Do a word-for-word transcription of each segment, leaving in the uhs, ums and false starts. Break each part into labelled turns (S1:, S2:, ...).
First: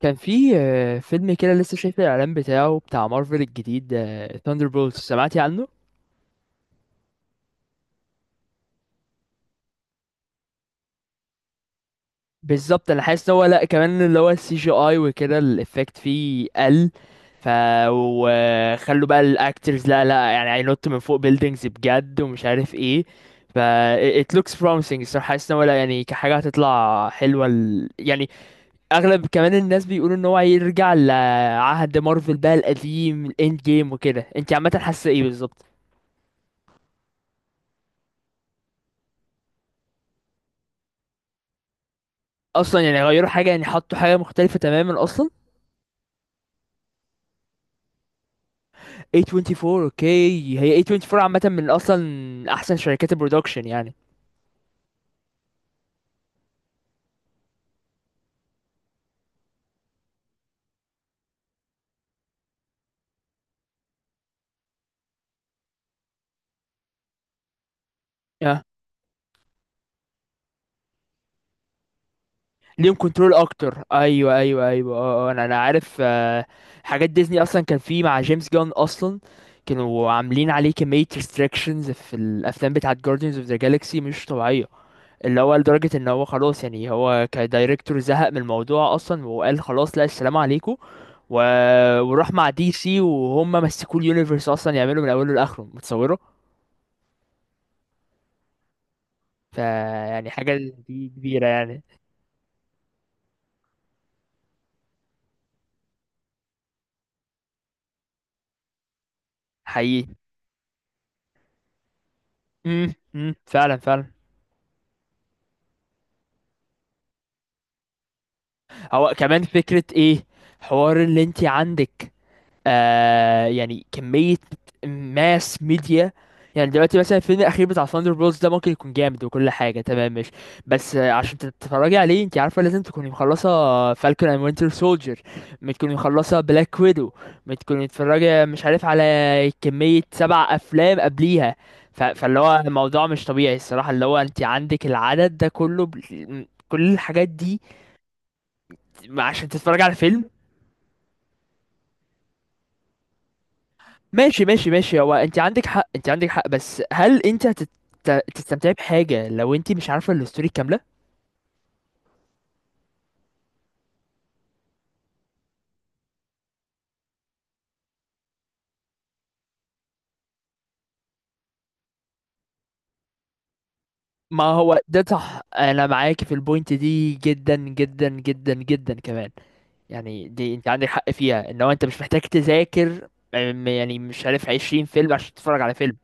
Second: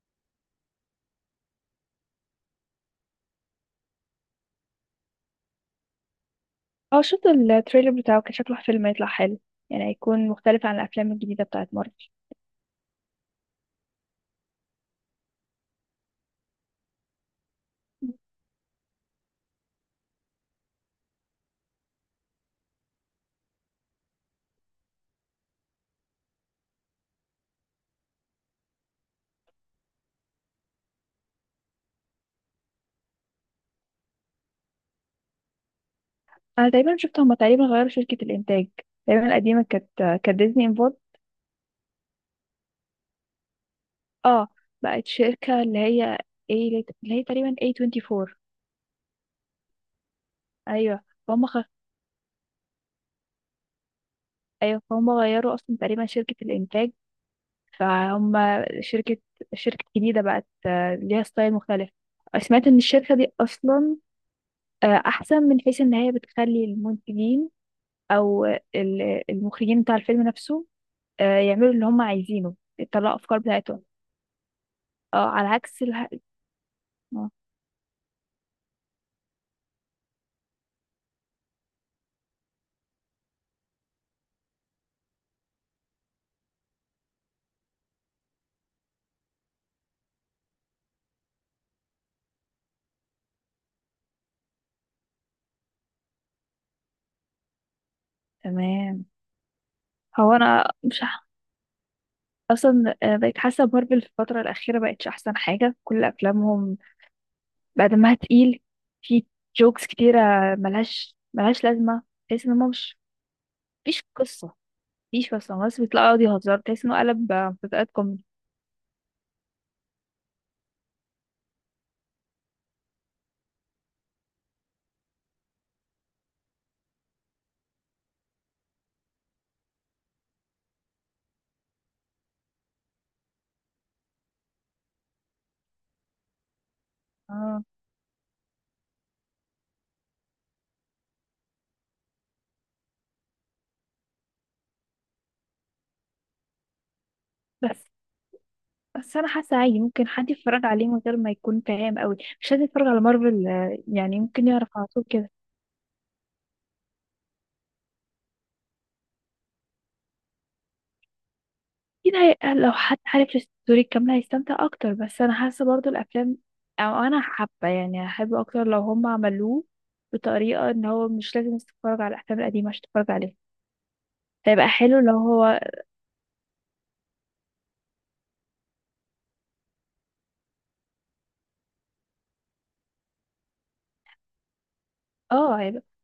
S1: كان في آه، فيلم كده لسه شايف الاعلان بتاعه بتاع مارفل الجديد، ثاندر بولز، سمعتي عنه؟
S2: اه شفت التريلر بتاعه، كان شكله فيلم هيطلع حلو. يعني هيكون مختلف عن الافلام الجديده بتاعت مارفل.
S1: بالظبط، انا حاسس ان هو، لا كمان اللي هو السي جي اي وكده الافكت فيه قل. ف وخلوا بقى الاكترز، لا لا يعني هينط من فوق بيلدينجز بجد ومش عارف ايه. ف it looks promising. الصراحه حاسس ان هو، لا يعني كحاجه هتطلع حلوه ال... يعني. اغلب كمان الناس بيقولوا ان هو هيرجع لعهد مارفل بقى القديم، الاند جيم وكده. انت عامه حاسه ايه بالظبط؟
S2: انا تقريبا شفت هما تقريبا غيروا شركه الانتاج. تقريبا القديمه كانت كانت ديزني انفولد.
S1: اصلا يعني غيروا حاجه، يعني حطوا حاجه
S2: اه،
S1: مختلفه تماما
S2: بقت
S1: اصلا.
S2: شركه اللي هي ايه اللي هي تقريبا إيه توينتي فور.
S1: ايه اربعه وعشرين، اوكي، هي
S2: ايوه
S1: ايه اربعه وعشرين عامه
S2: فهم خ...
S1: من اصلا احسن شركات البرودكشن يعني.
S2: ايوه، فهم غيروا اصلا تقريبا شركه الانتاج. فهم شركه شركه جديده بقت، آه، ليها ستايل مختلف. سمعت ان الشركه دي اصلا آه، احسن من حيث ان هي بتخلي المنتجين او
S1: اه،
S2: ال- المخرجين بتاع الفيلم نفسه، آه، يعملوا اللي هم عايزينه،
S1: ليهم
S2: يطلعوا
S1: كنترول
S2: افكار بتاعتهم.
S1: اكتر، ايوه ايوه ايوه، اه،
S2: اه،
S1: آه، انا
S2: على
S1: انا
S2: عكس
S1: عارف.
S2: الح...
S1: آه، حاجات
S2: آه،
S1: ديزني اصلا كان في مع جيمس جان اصلا. كانوا عاملين عليه كميه ريستريكشنز في الافلام بتاعه Guardians of the Galaxy مش طبيعيه. اللي هو لدرجة ان هو خلاص، يعني هو كدايركتور زهق من الموضوع اصلا وقال خلاص، لا، السلام عليكم. و... وراح مع دي سي، وهم مسكوا اليونيفرس اصلا يعملوا من اوله لاخره متصوره.
S2: تمام.
S1: فيعني
S2: هو
S1: حاجة
S2: انا مش
S1: دي
S2: ح-
S1: كبيرة يعني.
S2: اصلا آه، بقيت حاسه مارفل في الفتره الاخيره بقتش احسن حاجه. كل افلامهم بقى دمها تقيل، في جوكس
S1: حقيقي.
S2: كتيره ملهاش ملهاش لازمه. تحس ان هم مش،
S1: امم فعلا
S2: مفيش
S1: فعلا.
S2: قصه، مفيش قصه بس بيطلعوا يقعدوا يهزروا، تحس انه قلب آه، مسلسلات كوميدي.
S1: هو كمان فكرة ايه حوار اللي انت عندك؟ آه، يعني كمية ماس ميديا. يعني دلوقتي مثلا الفيلم الأخير بتاع ثاندر بولز ده ممكن يكون جامد وكل حاجة تمام، مش بس آه، عشان تتفرجي عليه انت عارفة لازم تكوني مخلصة فالكون اند وينتر سولجر، تكوني مخلصة بلاك ويدو،
S2: اه،
S1: تكوني متفرجة مش عارف على كمية سبع أفلام قبليها. ف... فاللي هو الموضوع مش طبيعي الصراحة، اللي هو انت عندك العدد ده كله ب... كل الحاجات دي
S2: بس بس انا
S1: عشان
S2: حاسه
S1: تتفرج
S2: عادي
S1: على
S2: ممكن
S1: فيلم.
S2: حد يتفرج عليه من غير ما يكون فاهم قوي، مش لازم يتفرج على مارفل، آه، يعني
S1: ماشي
S2: ممكن يعرف
S1: ماشي
S2: على
S1: ماشي،
S2: طول
S1: هو
S2: كده.
S1: انت عندك حق، انت عندك حق، بس هل انت هتت- تستمتعي بحاجة لو انت مش عارفة الستوري كاملة؟
S2: اكيد هي- لو حد عارف الستوري الكامله هيستمتع اكتر، بس انا حاسه برضو الافلام، او انا حابه يعني احب اكتر لو هم عملوه بطريقه ان هو مش لازم تتفرج على الافلام القديمه عشان تتفرج عليه.
S1: ما
S2: هيبقى
S1: هو
S2: حلو
S1: ده
S2: لو
S1: صح،
S2: هو
S1: انا معاك في البوينت دي جدا جدا جدا جدا كمان. يعني دي انت عندك حق فيها، ان هو انت مش محتاج تذاكر أم، يعني مش عارف 20 فيلم عشان
S2: اه،
S1: تتفرج على
S2: هيبقى
S1: فيلم.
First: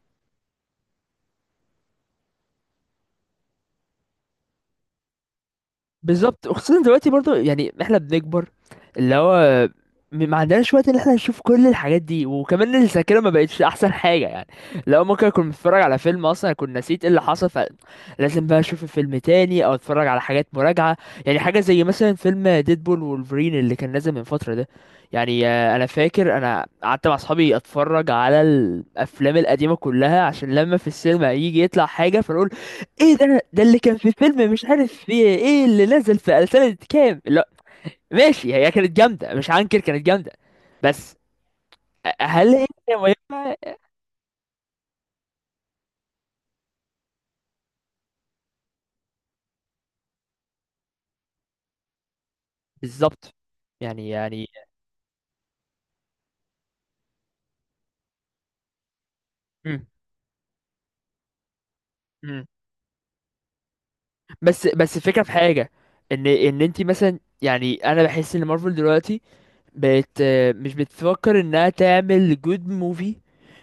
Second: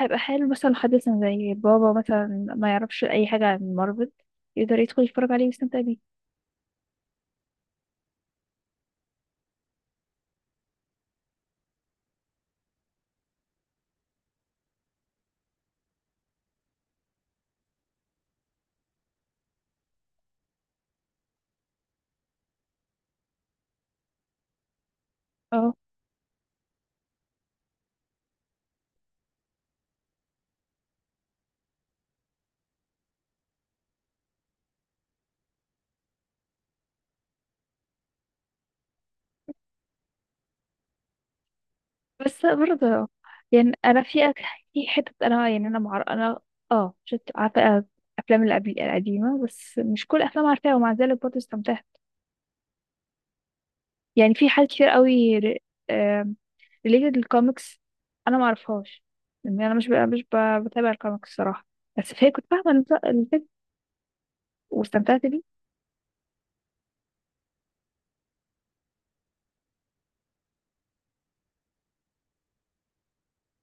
S2: هيبقى حلو مثلا لو حد مثلا زي بابا مثلا ما يعرفش اي حاجه عن مارفل، يقدر يدخل يتفرج عليه ويستمتع بيه.
S1: بالظبط، وخصوصا دلوقتي برضو يعني احنا بنكبر، اللي هو م- ما عندناش وقت ان احنا نشوف كل الحاجات دي، وكمان الذاكره ما بقتش احسن حاجه يعني. لو ممكن اكون بتفرج على فيلم اصلا اكون نسيت ايه اللي حصل، فلازم بقى اشوف الفيلم تاني او اتفرج على حاجات مراجعه. يعني حاجه زي مثلا فيلم ديدبول وولفرين اللي كان نازل من فتره ده، يعني
S2: اه،
S1: آه، انا فاكر انا قعدت مع اصحابي اتفرج على الافلام القديمه كلها عشان لما في السينما يجي يطلع حاجه فنقول، ايه ده ده اللي كان في فيلم مش عارف، في ايه اللي نزل في سنة كام؟ لا ماشي، هي كانت جامدة مش هنكر، كانت جامدة. بس
S2: بس
S1: هل هي
S2: برضه
S1: مهمة؟
S2: يعني انا في أك- في حتة، انا يعني انا معر... انا اه شفت، عارفة افلام القبل القديمة بس مش كل افلام عارفاها، ومع ذلك برضه استمتعت.
S1: بالظبط. يعني
S2: يعني
S1: يعني
S2: في حاجات كتير قوي ريليتد للكوميكس انا ما اعرفهاش. يعني انا
S1: مم.
S2: مش ب... مش ب... بتابع الكوميكس الصراحة، بس هي
S1: مم.
S2: كنت فاهمة الف- الفيلم
S1: بس بس الفكرة
S2: واستمتعت
S1: في
S2: بيه.
S1: حاجة، ان ان انت مثلا، يعني انا بحس ان مارفل دلوقتي بقت آه، مش بتفكر انها تعمل جود موفي،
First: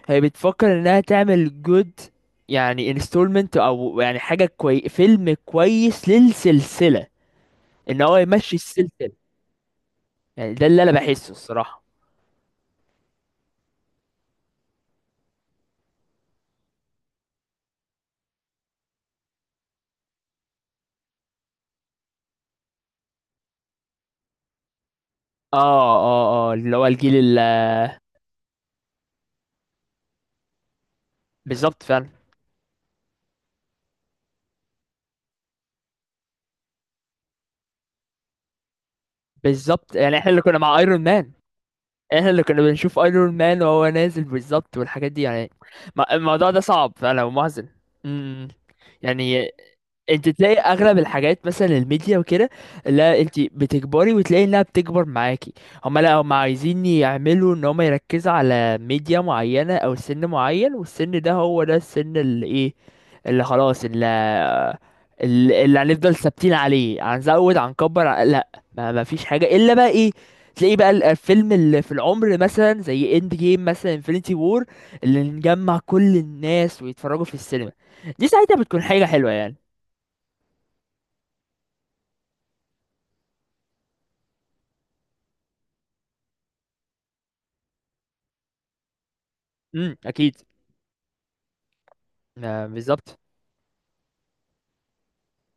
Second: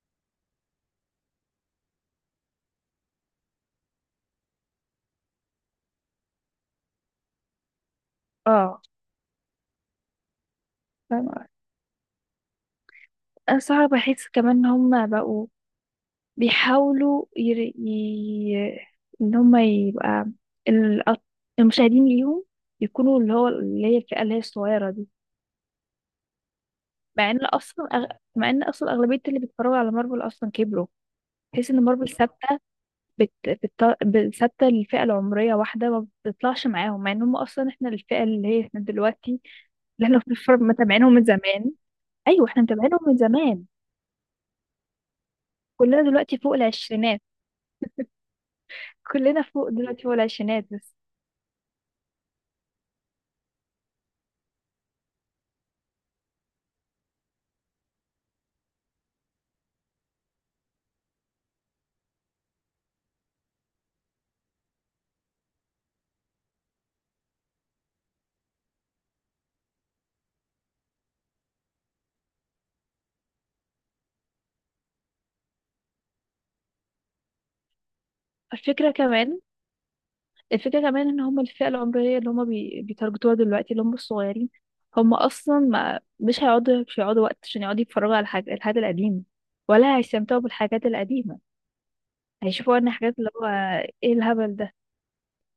S1: هي بتفكر انها تعمل جود، يعني انستولمنت، او يعني حاجة كوي، فيلم كويس للسلسلة، ان هو يمشي
S2: اه،
S1: السلسله. يعني ده اللي انا بحسه
S2: فاهمة.
S1: الصراحه.
S2: انا صراحة بحس كمان ان هم بقوا بيحاولوا ير... ي... ان هم يبقى، الأط- المشاهدين ليهم يكونوا اللي هو اللي هي الفئة اللي هي الصغيرة دي.
S1: اه اه اه اللي هو الجيل
S2: مع
S1: ال-
S2: ان اصلا أغ... مع ان اصلا اغلبية اللي بيتفرجوا على مارفل اصلا كبروا. تحس
S1: بالظبط
S2: ان
S1: فعلا.
S2: مارفل ثابتة، بت... بت... بت... ثابتة للفئة العمرية واحدة، ما بتطلعش معاهم، مع ان هم اصلا احنا الفئة اللي هي احنا دلوقتي،
S1: بالظبط،
S2: اللي
S1: يعني
S2: احنا
S1: احنا اللي كنا
S2: بنتفرج
S1: مع ايرون
S2: متابعينهم من
S1: مان،
S2: زمان.
S1: احنا اللي
S2: ايوه، احنا
S1: كنا بنشوف
S2: متابعينهم من
S1: ايرون مان
S2: زمان،
S1: وهو نازل بالظبط والحاجات دي يعني.
S2: كلنا
S1: ما-
S2: دلوقتي
S1: الموضوع
S2: فوق
S1: ده صعب
S2: العشرينات.
S1: فعلا ومحزن. امم
S2: كلنا
S1: يعني
S2: فوق دلوقتي فوق
S1: انت تلاقي
S2: العشرينات. بس
S1: اغلب الحاجات مثلا الميديا وكده، لا انت بتكبري وتلاقي انها بتكبر معاكي. هما لا، هما عايزين يعملوا ان هما يركزوا على ميديا معينة او سن معين، والسن ده هو ده السن اللي ايه، اللي خلاص، اللي ال- اللي هنفضل ثابتين عليه. هنزود، هنكبر، ع- لا، ما ما فيش حاجه الا بقى ايه، تلاقيه بقى ال- الفيلم اللي في العمر، مثلا زي اند جيم مثلا، انفينيتي وور، اللي نجمع كل الناس ويتفرجوا في السينما، دي ساعتها بتكون
S2: الفكرة
S1: حاجه حلوه
S2: كمان
S1: يعني.
S2: الفكرة كمان ان هم الفئة العمرية اللي هم بي... بيتارجتوها دلوقتي اللي هم الصغيرين. هم اصلا ما... مش هيقعدوا، مش هيقعدوا وقت عشان يقعدوا يتفرجوا على الحاجة الحاجة القديمة،
S1: امم
S2: ولا
S1: اكيد.
S2: هيستمتعوا بالحاجات القديمة.
S1: ما
S2: هيشوفوا ان
S1: بالظبط.
S2: حاجات اللي هو ايه الهبل ده.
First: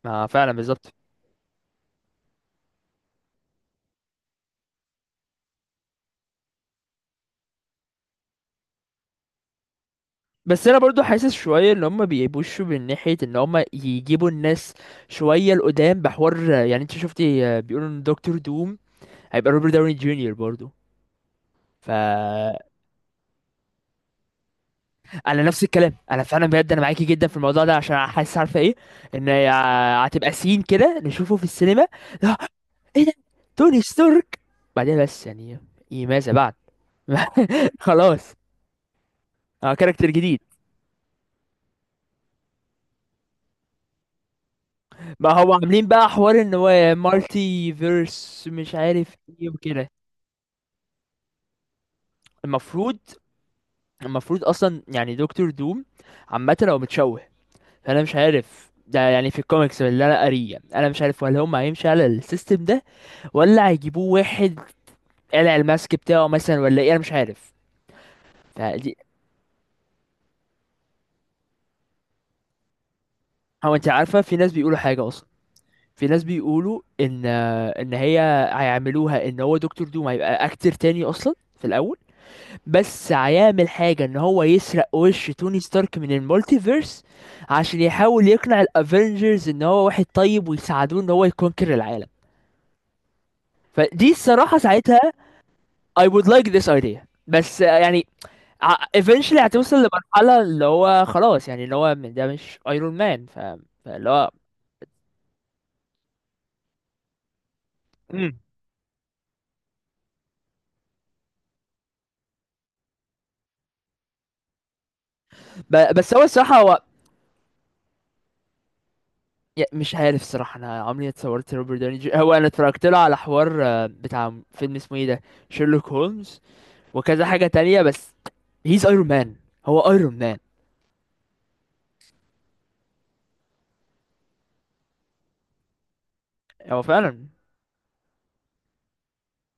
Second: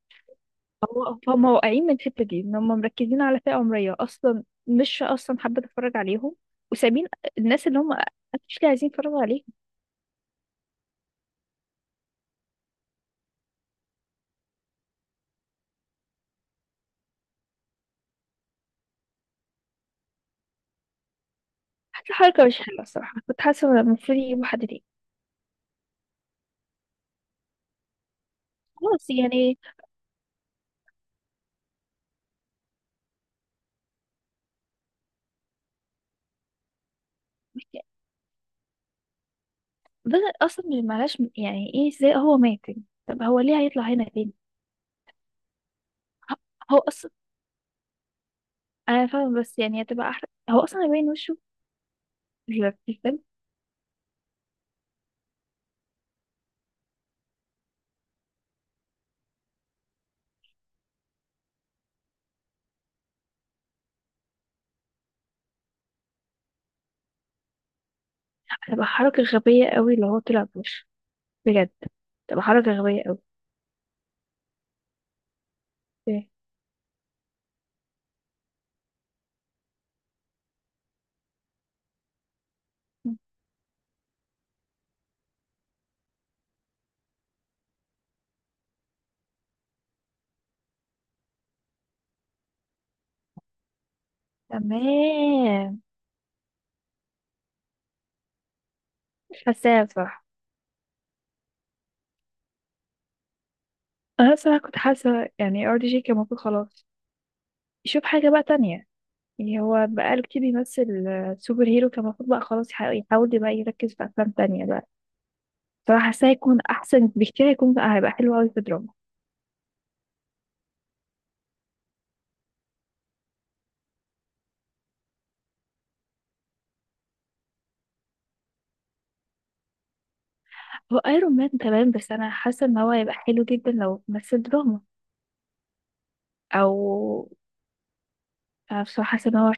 S1: ما فعلا، بالظبط.
S2: هو هم واقعين من الحتة دي، ان هم مركزين على فئة عمرية اصلا مش اصلا حابة تتفرج عليهم، وسابين الناس اللي هم actually عايزين يتفرجوا عليهم.
S1: بس انا برضو حاسس شويه ان هم بيبوشوا من ناحيه ان هم يجيبوا الناس شويه لقدام بحوار. يعني انت شفتي آه، بيقولوا ان دكتور دوم هيبقى روبرت داوني جونيور برضو. ف
S2: حتى حركة مش حلوة الصراحة، كنت حاسة إن المفروض يجيبوا حد تاني.
S1: انا نفس الكلام، انا فعلا بجد انا معاكي جدا في الموضوع ده، عشان حاسس، عارفه ايه،
S2: خلاص
S1: ان
S2: يعني،
S1: يع- هتبقى سين كده نشوفه في السينما، لا، ايه ده، توني ستارك؟ بعدين بس يعني، ايه ماذا بعد؟ خلاص، اه، كاركتر
S2: بدأ
S1: جديد.
S2: اصلا من- معلش، يعني ايه، ازاي هو مات يعني؟ طب هو ليه هيطلع هنا تاني؟
S1: ما هو عاملين بقى حوار ان
S2: هو
S1: هو
S2: اصلا
S1: مالتي فيرس مش
S2: انا
S1: عارف
S2: فاهمه،
S1: ايه
S2: بس يعني
S1: وكده.
S2: هتبقى احرق هو اصلا يبين وشه في
S1: المفروض
S2: الفيلم.
S1: المفروض اصلا يعني دكتور دوم عامه هو متشوه، فانا مش عارف ده يعني، في الكوميكس اللي انا قاريه انا مش عارف ولا هم هيمشي على السيستم ده، ولا هيجيبوه واحد قلع الماسك بتاعه مثلا، ولا ايه انا مش عارف.
S2: هتبقى
S1: فدي.
S2: حركه غبيه قوي اللي هو طلع بوشه، بجد تبقى حركه غبيه قوي.
S1: هو انت عارفه في ناس بيقولوا حاجه اصلا، في ناس
S2: إيه.
S1: بيقولوا ان ان هي هيعملوها ان هو دكتور دوم هيبقى اكتر تاني اصلا في الاول، بس هيعمل حاجه ان هو يسرق وش توني ستارك من المولتيفيرس عشان يحاول يقنع الافنجرز ان هو واحد طيب ويساعدوه ان هو يكونكر العالم. فدي الصراحه ساعتها
S2: تمام.
S1: I would like this idea. بس يعني ع- eventually هتوصل
S2: حاساها بصراحه.
S1: لمرحلة اللي هو خلاص، يعني اللي هو م- ده مش ايرون مان. ف... فاللي هو
S2: انا بصراحه كنت حاسه يعني ار دي جي كان المفروض خلاص يشوف حاجه
S1: مم.
S2: بقى تانية. يعني هو بقاله كتير بيمثل آه، سوبر هيرو، كان المفروض بقى خلاص يح- يحاول بقى يركز في افلام تانية بقى.
S1: ب... بس هو
S2: فحاساه
S1: الصراحة
S2: هيكون
S1: هو،
S2: احسن بكتير، هيكون هيبقى حلو قوي في دراما.
S1: يا- مش عارف الصراحة، انا عمري ما اتصورت روبرت داوني جي... هو انا اتفرجت له على حوار آه، بتاع فيلم اسمه ايه ده، شيرلوك هولمز وكذا حاجة تانية، بس هيز ايرون مان، هو ايرون مان.
S2: هو ايرون مان تمام، بس انا حاسه ان هو هيبقى حلو جدا لو مثل دراما،
S1: هو
S2: او
S1: فعلا.
S2: أنا بصراحه حاسه ان هو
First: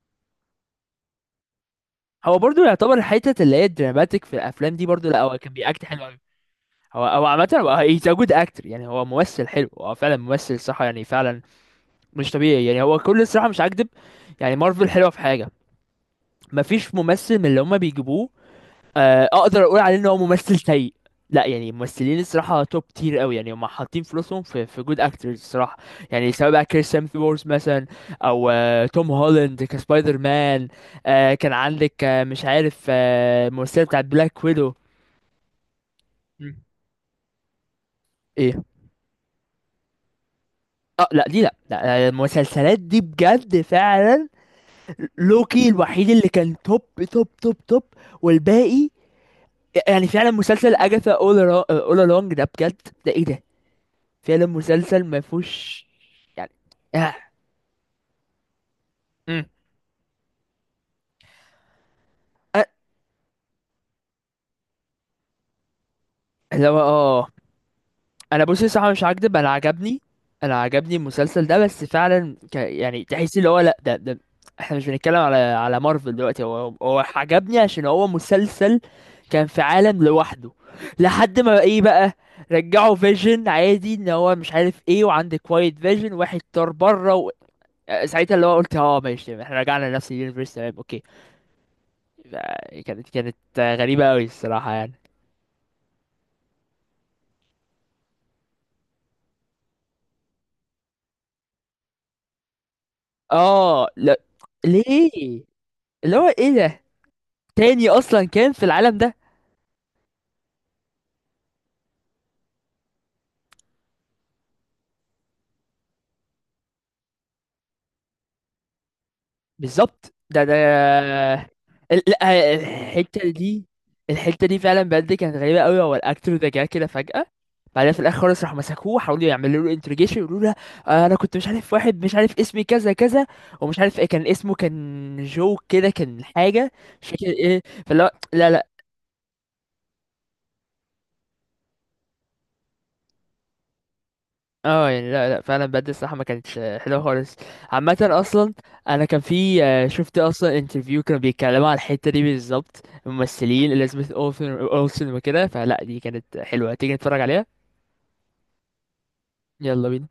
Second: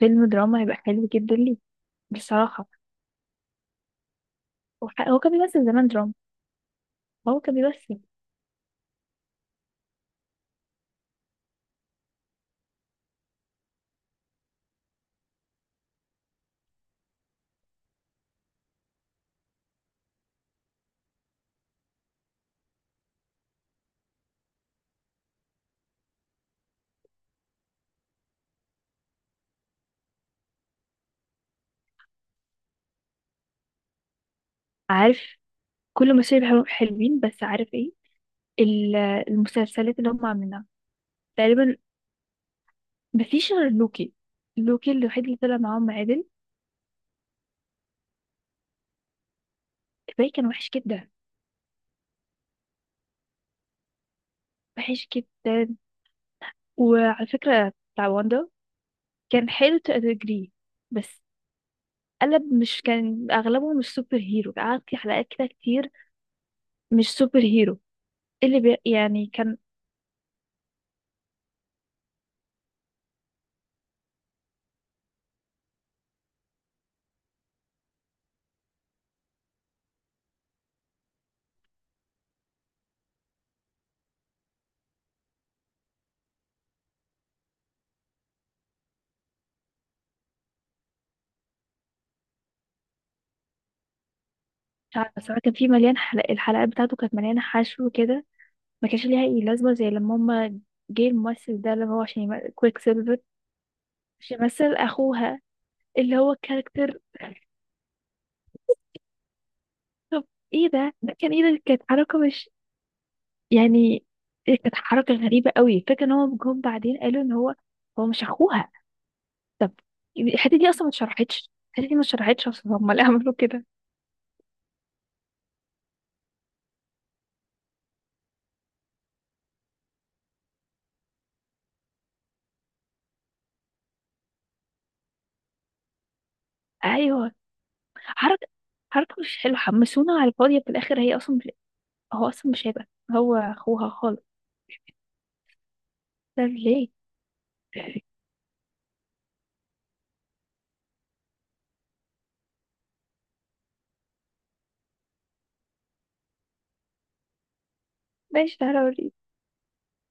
S2: فيلم دراما هيبقى حلو جدا ليه
S1: هو برضو
S2: بصراحه.
S1: يعتبر الحتة اللي هي الدراماتيك في الافلام دي برضو،
S2: وح- هو
S1: لا
S2: كان
S1: هو كان
S2: بيمثل
S1: بيأكت
S2: زمان
S1: حلو
S2: دراما،
S1: قوي. هو هو
S2: هو
S1: عامة
S2: كان
S1: هو
S2: بيمثل.
S1: he's a good actor، يعني هو ممثل حلو، هو فعلا ممثل صح يعني فعلا. مش طبيعي يعني، هو كل الصراحه مش هكدب، يعني مارفل حلوه في حاجه، مفيش ممثل من اللي هما بيجيبوه آه، اقدر اقول عليه ان هو ممثل سيء، لا يعني ممثلين الصراحه توب تير قوي، يعني هما حاطين فلوسهم في في جود اكترز الصراحه. يعني سواء بقى كريس هيمثورث مثلا، او آه، توم هولاند كسبايدر مان، آه، كان عندك آه، مش عارف آه، الممثله بتاعت بلاك ويدو.
S2: عارف، كل مشاهد
S1: مم.
S2: حلو- حلوين، بس عارف ايه
S1: ايه؟
S2: ال- المسلسلات اللي هم عاملينها؟
S1: اه لا دي، لا
S2: تقريبا
S1: لا المسلسلات دي
S2: مفيش
S1: بجد
S2: غير لوكي،
S1: فعلا.
S2: لوكي الوحيد اللي طلع
S1: لوكي
S2: معاهم
S1: الوحيد
S2: عادل،
S1: اللي كان توب، توب توب توب. والباقي يعني فعلا
S2: الباقي كان وحش
S1: مسلسل
S2: جدا،
S1: اجاثا، اول اول along ده بجد، ده ايه ده، فعلا مسلسل
S2: وحش
S1: ما
S2: جدا.
S1: فيهوش يعني. آه.
S2: وعلى فكره بتاع واندا
S1: مم.
S2: كان حلو تجريه، بس قلب،
S1: آه.
S2: مش، كان اغلبه مش سوبر هيرو، قعد في حلقات كده كتير
S1: اللي هو
S2: مش
S1: اه،
S2: سوبر هيرو،
S1: انا
S2: اللي
S1: بصي
S2: بي
S1: صراحه مش
S2: يعني
S1: هكدب انا
S2: كان
S1: عجبني، انا عجبني المسلسل ده، بس فعلا ك... يعني تحس اللي هو لا، ده, ده احنا مش بنتكلم على على مارفل دلوقتي. هو هو عجبني عشان هو مسلسل كان في عالم لوحده، لحد ما ايه بقى، رجعوا فيجن عادي ان هو مش عارف ايه، وعندك كوايت فيجن واحد طار بره و... ساعتها اللي هو قلت اه ماشي، احنا رجعنا لنفس اليونيفرس تمام اوكي. آه، كانت كانت غريبة قوي الصراحة يعني.
S2: مش عارفة صراحة، كان في مليان حلق الحلقات بتاعته كانت مليانة حشو كده، ما كانش ليها اي لازمة، زي لما هما جه الممثل ده اللي هو عشان يم- كويك سيلفر،
S1: اه لا.
S2: عشان يمثل اخوها
S1: ليه؟ اللي
S2: اللي
S1: هو
S2: هو
S1: ايه ده
S2: كاركتر.
S1: تاني اصلا كان في العالم ده؟
S2: طب ايه ده ده كان ايه ده، كانت حركة مش يعني، إيه، كانت حركة غريبة قوي، فكرة ان هو جم بعدين قالوا ان هو هو مش اخوها. طب
S1: بالظبط، ده ده
S2: الحته دي اصلا ما اتشرحتش، الحته دي ما
S1: ال-
S2: اتشرحتش
S1: لا
S2: اصلا، هم اللي
S1: الحته
S2: عملوا
S1: دي،
S2: كده.
S1: الحته دي فعلا بجد كانت غريبه قوي. هو الاكتور ده جه كده فجاه، بعدين في الاخر خالص راحوا مسكوه حاولوا يعملوا له انتروجيشن يقولوا له آه، انا كنت مش عارف واحد مش عارف اسمي كذا كذا، ومش عارف ايه كان اسمه، كان جو كده، كان حاجه مش فاكر
S2: ايوه،
S1: ايه، فلا
S2: حركه،
S1: لا لا.
S2: حركه مش حلوه، حمسونا على الفاضيه، في الاخر هي اصلا، هو اصلا مش هيبقى هو اخوها خالص.
S1: اه يعني لا لا فعلا بجد الصراحه ما
S2: ده
S1: كانتش آه،
S2: ليه؟
S1: حلوه خالص عامه اصلا. انا كان في آه، شفت اصلا انترفيو كانوا بيتكلموا على الحته دي بالظبط، الممثلين اليزابيث اولسن اولسن وكده، فلا دي كانت حلوه، تيجي نتفرج عليها.
S2: ماشي، تعالى اوريك.
S1: يلا بينا.